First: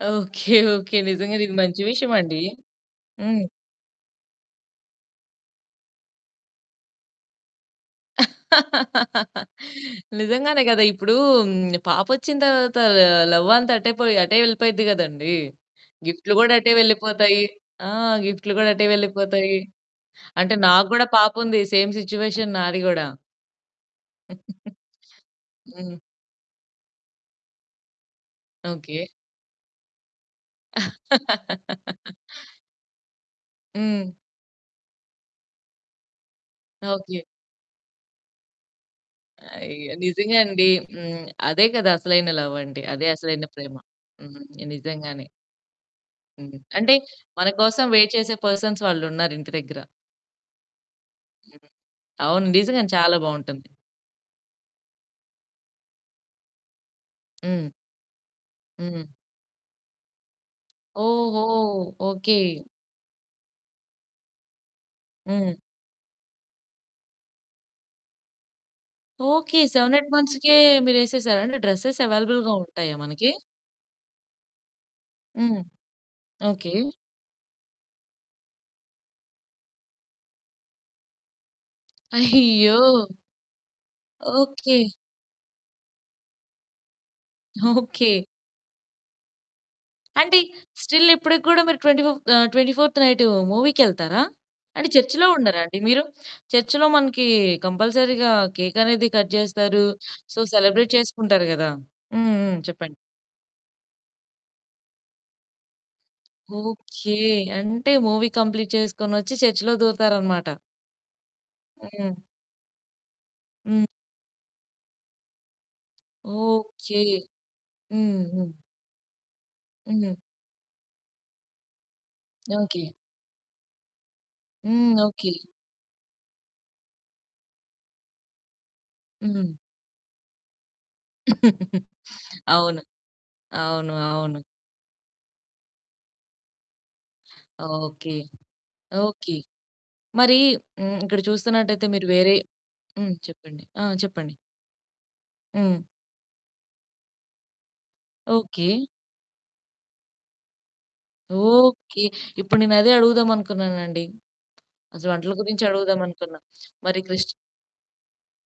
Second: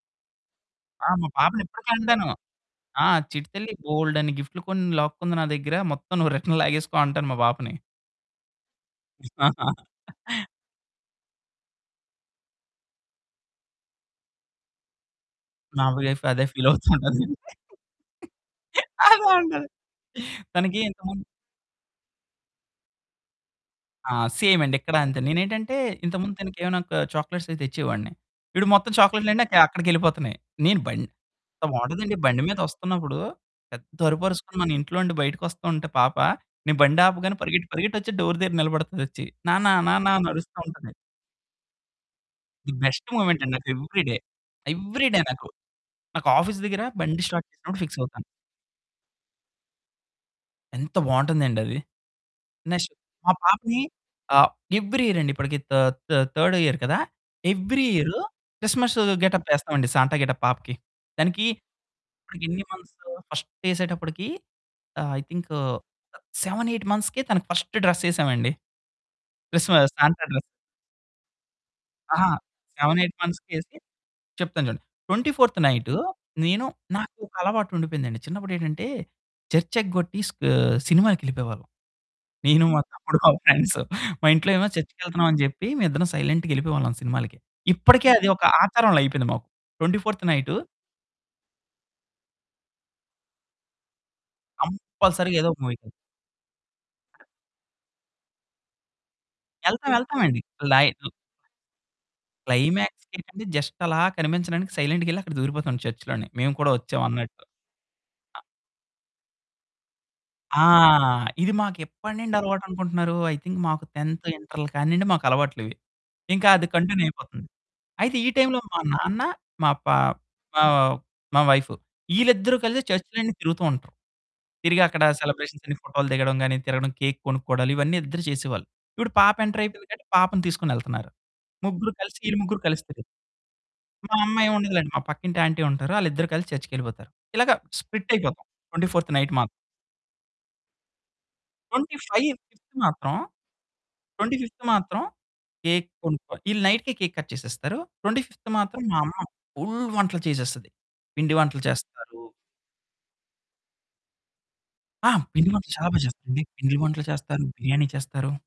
Okay. Okay. ఆ! మా నిజంగానే ఇది పాపని మంచి ఇప్పడికి విషయం అంటాను. అండి. ఆ! హ్మ్. చిట్టితల్లి బోలెడన్ని గిఫ్ట్లు కొన్ని లాక్కుంది నా దగ్గర. మొత్తం నువ్వు రిటర్న్ లాగేసుకో అంటాను మా పాపని. నిజంగానే గదా! ఇప్పుడు పాపొచ్చిన తరువాత లవ్ అంతా అటే పొయి, అటే వెళ్ళిపోయిద్ది గదండీ! నా వైఫ్ గిఫ్ట్లు అదే గూడా, ఫీల్ అటే అవుతుంటది. వెళ్ళిపోతాయి. ఆ! గిఫ్ట్లు గూడా అటే అదే వెళ్ళిపోతాయి. అంటది. అంటే తనకి నాకు ఇంత కూడా ముం పాపుంది. సేమ్ సిట్యుయేషన్ నాది గుడా. ఆ! సేమ్ అండి. ఇక్కడా అంతే, నేనేంటంటే హ్మ్. ఇంతకుముందు తనకేమైనా ఒక చాక్లెట్సవి తెచ్చేవాడిని. ఇపుడు మొత్తం ఓకె. చాక్లెట్లన్నీ క అక్కడికెళ్ళిపోతున్నాయి, నేను బం ఎంత బావుంటదండి. బండి మీదొస్తున్నప్పుడు, పెద్ద హ్మ్. అరుపరుసుకొని మన ఇంట్లో ఉండి బయటకి వస్తుంటే పాప, నేను బండి ఓకె. ఆపగానే పరిగెత్తి పరిగెట్టి వచ్చి డోర్ దగ్గర నిలబడతదొచ్చి. "నాన్న అయ్యో! నాన్న" అని నిజంగా అరుస్తా అండి. ఉంటది. హ్మ్, అదే గదా అసలైన లవ్ ది అంటే, అదే బెస్ట్ మొమెంట్ అసలైన అండి. నాకు ప్రేమ. ఎవ్రీడే. హ్మ్. ఎవ్రీడే నిజంగానే. నాకు. నాకు హ్మ్. ఆఫీస్ దగ్గర అంటే బండి స్టార్ట్ మన చేసినప్పుడు కోసం ఫిక్స్ వెయిట్ అవుతాను. చేసే పర్సన్స్ వాళ్ళున్నారు ఇంటి దగ్గర. ఎంత బావుంటుందండి అది. అవును నిజంగానే నెక్స్ట్ చాలా మా బావుంటుంది. పాపని ఆహ్, ఎవ్రీ ఇయర్ అండి. ఇప్పటికి థ థ థర్డ్ ఇయర్ కదా! హ్మ్. ఎవ్రీ ఇయర్ క్రిస్మస్ హ్మ్. రోజు గెటప్ యేస్తామండి. సాంట గెటప్ పాపకి. ఓహో! దానికి ఓకె. ఇప్పడికి ఎన్ని మంత్స్, ఫస్ట్ యేసేటప్పటికి ఆహ్, ఐ థింక్ హ్మ్. 7, 8 మంత్స్‌కే తనకి ఫస్ట్ డ్రెస్ యేసామండి. ఓకె. Christmas 7, 8 Santa dress. మంత్స్‌కే మీరేసేసారా? అంటే డ్రెసెస్ అహా! అవైలబుల్‌గా ఉంటాయా 7, 8 మనకి? మంత్స్‌కేసి చెప్తాను చూడండి. 24థ్ హ్మ్. నైటు, నేను ఓకె. నాకొక అలవాటుండిపోయిందండి. చిన్నప్పుడేంటంటే చర్చ్ ఎగ్గొట్టి స్క్ సినిమాకెళ్ళిపోయేవాళ్ళం. నేను, అయ్యో! మా తమ్ముడు, మా ఫ్రెండ్స్ మా ఇంట్లో ఏమో ఓకె. చర్చికెళ్తున్నాం అని చెప్పి. మేమిద్దరం సైలెంట్‌గ యెళ్ళిపోయేవాళ్ళం సినిమాలకి. ఇప్పటికే ఓకె. అది ఒక ఆచారంలా అయిపోయింది మాకు. 24థ్ అంటే, నైటు స్టిల్ ఇప్పడికి గూడా మీరు ట్వెంటీ ఫిఫ్ ఆహ్, 24థ్ నైటు మూవీకెళ్తారా? అంటే చర్చులో కంపల్సరీగా ఏదో ఉండరా ఒక అండి మూవీకి. మీరు? చర్చ్‌లో మనకి కంపల్సరీగా కేక్ అనేది కట్ జేస్తారు. యెళ్తాం సో, యెళ్తామండి. క్లై సెలబ్రేట్ చేసుకుంటారు గదా! హ్మ్. హ్మ్. చెప్పండి. క్లైమాక్స్‌కేంటంటే, జస్ట్ అలా కనిపించడానికి సైలెంట్‌గ యెళ్లి అక్కడ దూరిపోతాం చర్చిలోని. మేము కూడా వచ్చాం ఓకె. అన్నట్టు. అంటే మూవీ కంప్లీట్ చేసుకొనొచ్చి చర్చులో దూరుతారు అనమాట. ఆ! ఇది మాకు ఎప్పడి హ్మ్. నుండి అలవాటనుకుంటున్నారు, ఐ థింక్ హ్మ్. మాకు 10థ్, ఇంటర్ల కానియండి మాకు అలవాట్లివి, ఇంకా అది ఓకె. కంటిన్యూ అయిపోతుంది. అయితే హ్మ్ ఈ హ్మ్. టైంలో మా నాన్న మా ప హ్మ్. ప మా వైఫు ఈళ్ళిద్దరూ కలిసి ఓకె. చర్చులన్నీ తిరుగుతూ ఉంటారు. తిరిగి హ్మ్. అక్కడ ఓకె. సెలబ్రేషన్స్ అన్ని ఫోటోలు దిగడం గానీ, తిరగడం కేక్ కొనుక్కోవడాలు. ఇవన్నీ ఇద్దరూ చేసేవాళ్ళు. ఇప్పుడు పాప హ్మ్. ఎంటర్ అయిపోయింది కాబట్టి, పాపను తీసుకొనెళ్తున్నారు. ముగ్గురు కలిసి, ఈళ్ళు ముగ్గురు అవును. కలుస్తారు. అవును, మా అమ్మ అవును. ఏం ఉండదులెండి మా పక్కింటి ఆంటీ ఉంటారు. ఆళ్ళిద్దరూ కలిసి చర్చ్‌కెళ్ళిపోతారు. ఇలాగ స్ప్లిట్ ఓకె. అయిపోతాం 24థ్ నైట్ ఓకె, మాత్ మరి హ్మ్, ఇక్కడ చూస్తున్నట్తైతే ట్వెంటీ మీరు ఫైవ్ వేరే ఫిఫ్త్ హ్మ్, మాత్రం, చెప్పండి. ఆ! ట్వెంటీ చెప్పండి. ఫిఫ్త్ మాత్రం హ్మ్. కేక్ కొనుక్కో ఈళ్ళు నైట్‌కే కేక్ కట్ చేసేస్తారు. 25థ్ ఓకె. మాత్రం మా అమ్మ ఫుల్ వంటలు చేసేస్తది. పిండి వంటలు ఓకె. చేస్తారు. ఇప్పుడు నేను అదే అడుగుదామనుకున్నానండి. అసలు ఆ! వంటల పిండి గురించి వంటలు చాలా బా అడుగుదాం అనుకున్నా. చేస్తారండి. పిండి మరి వంటలు క్రిస్ట్ చేస్తారు, బిర్యానీ చేస్తారు.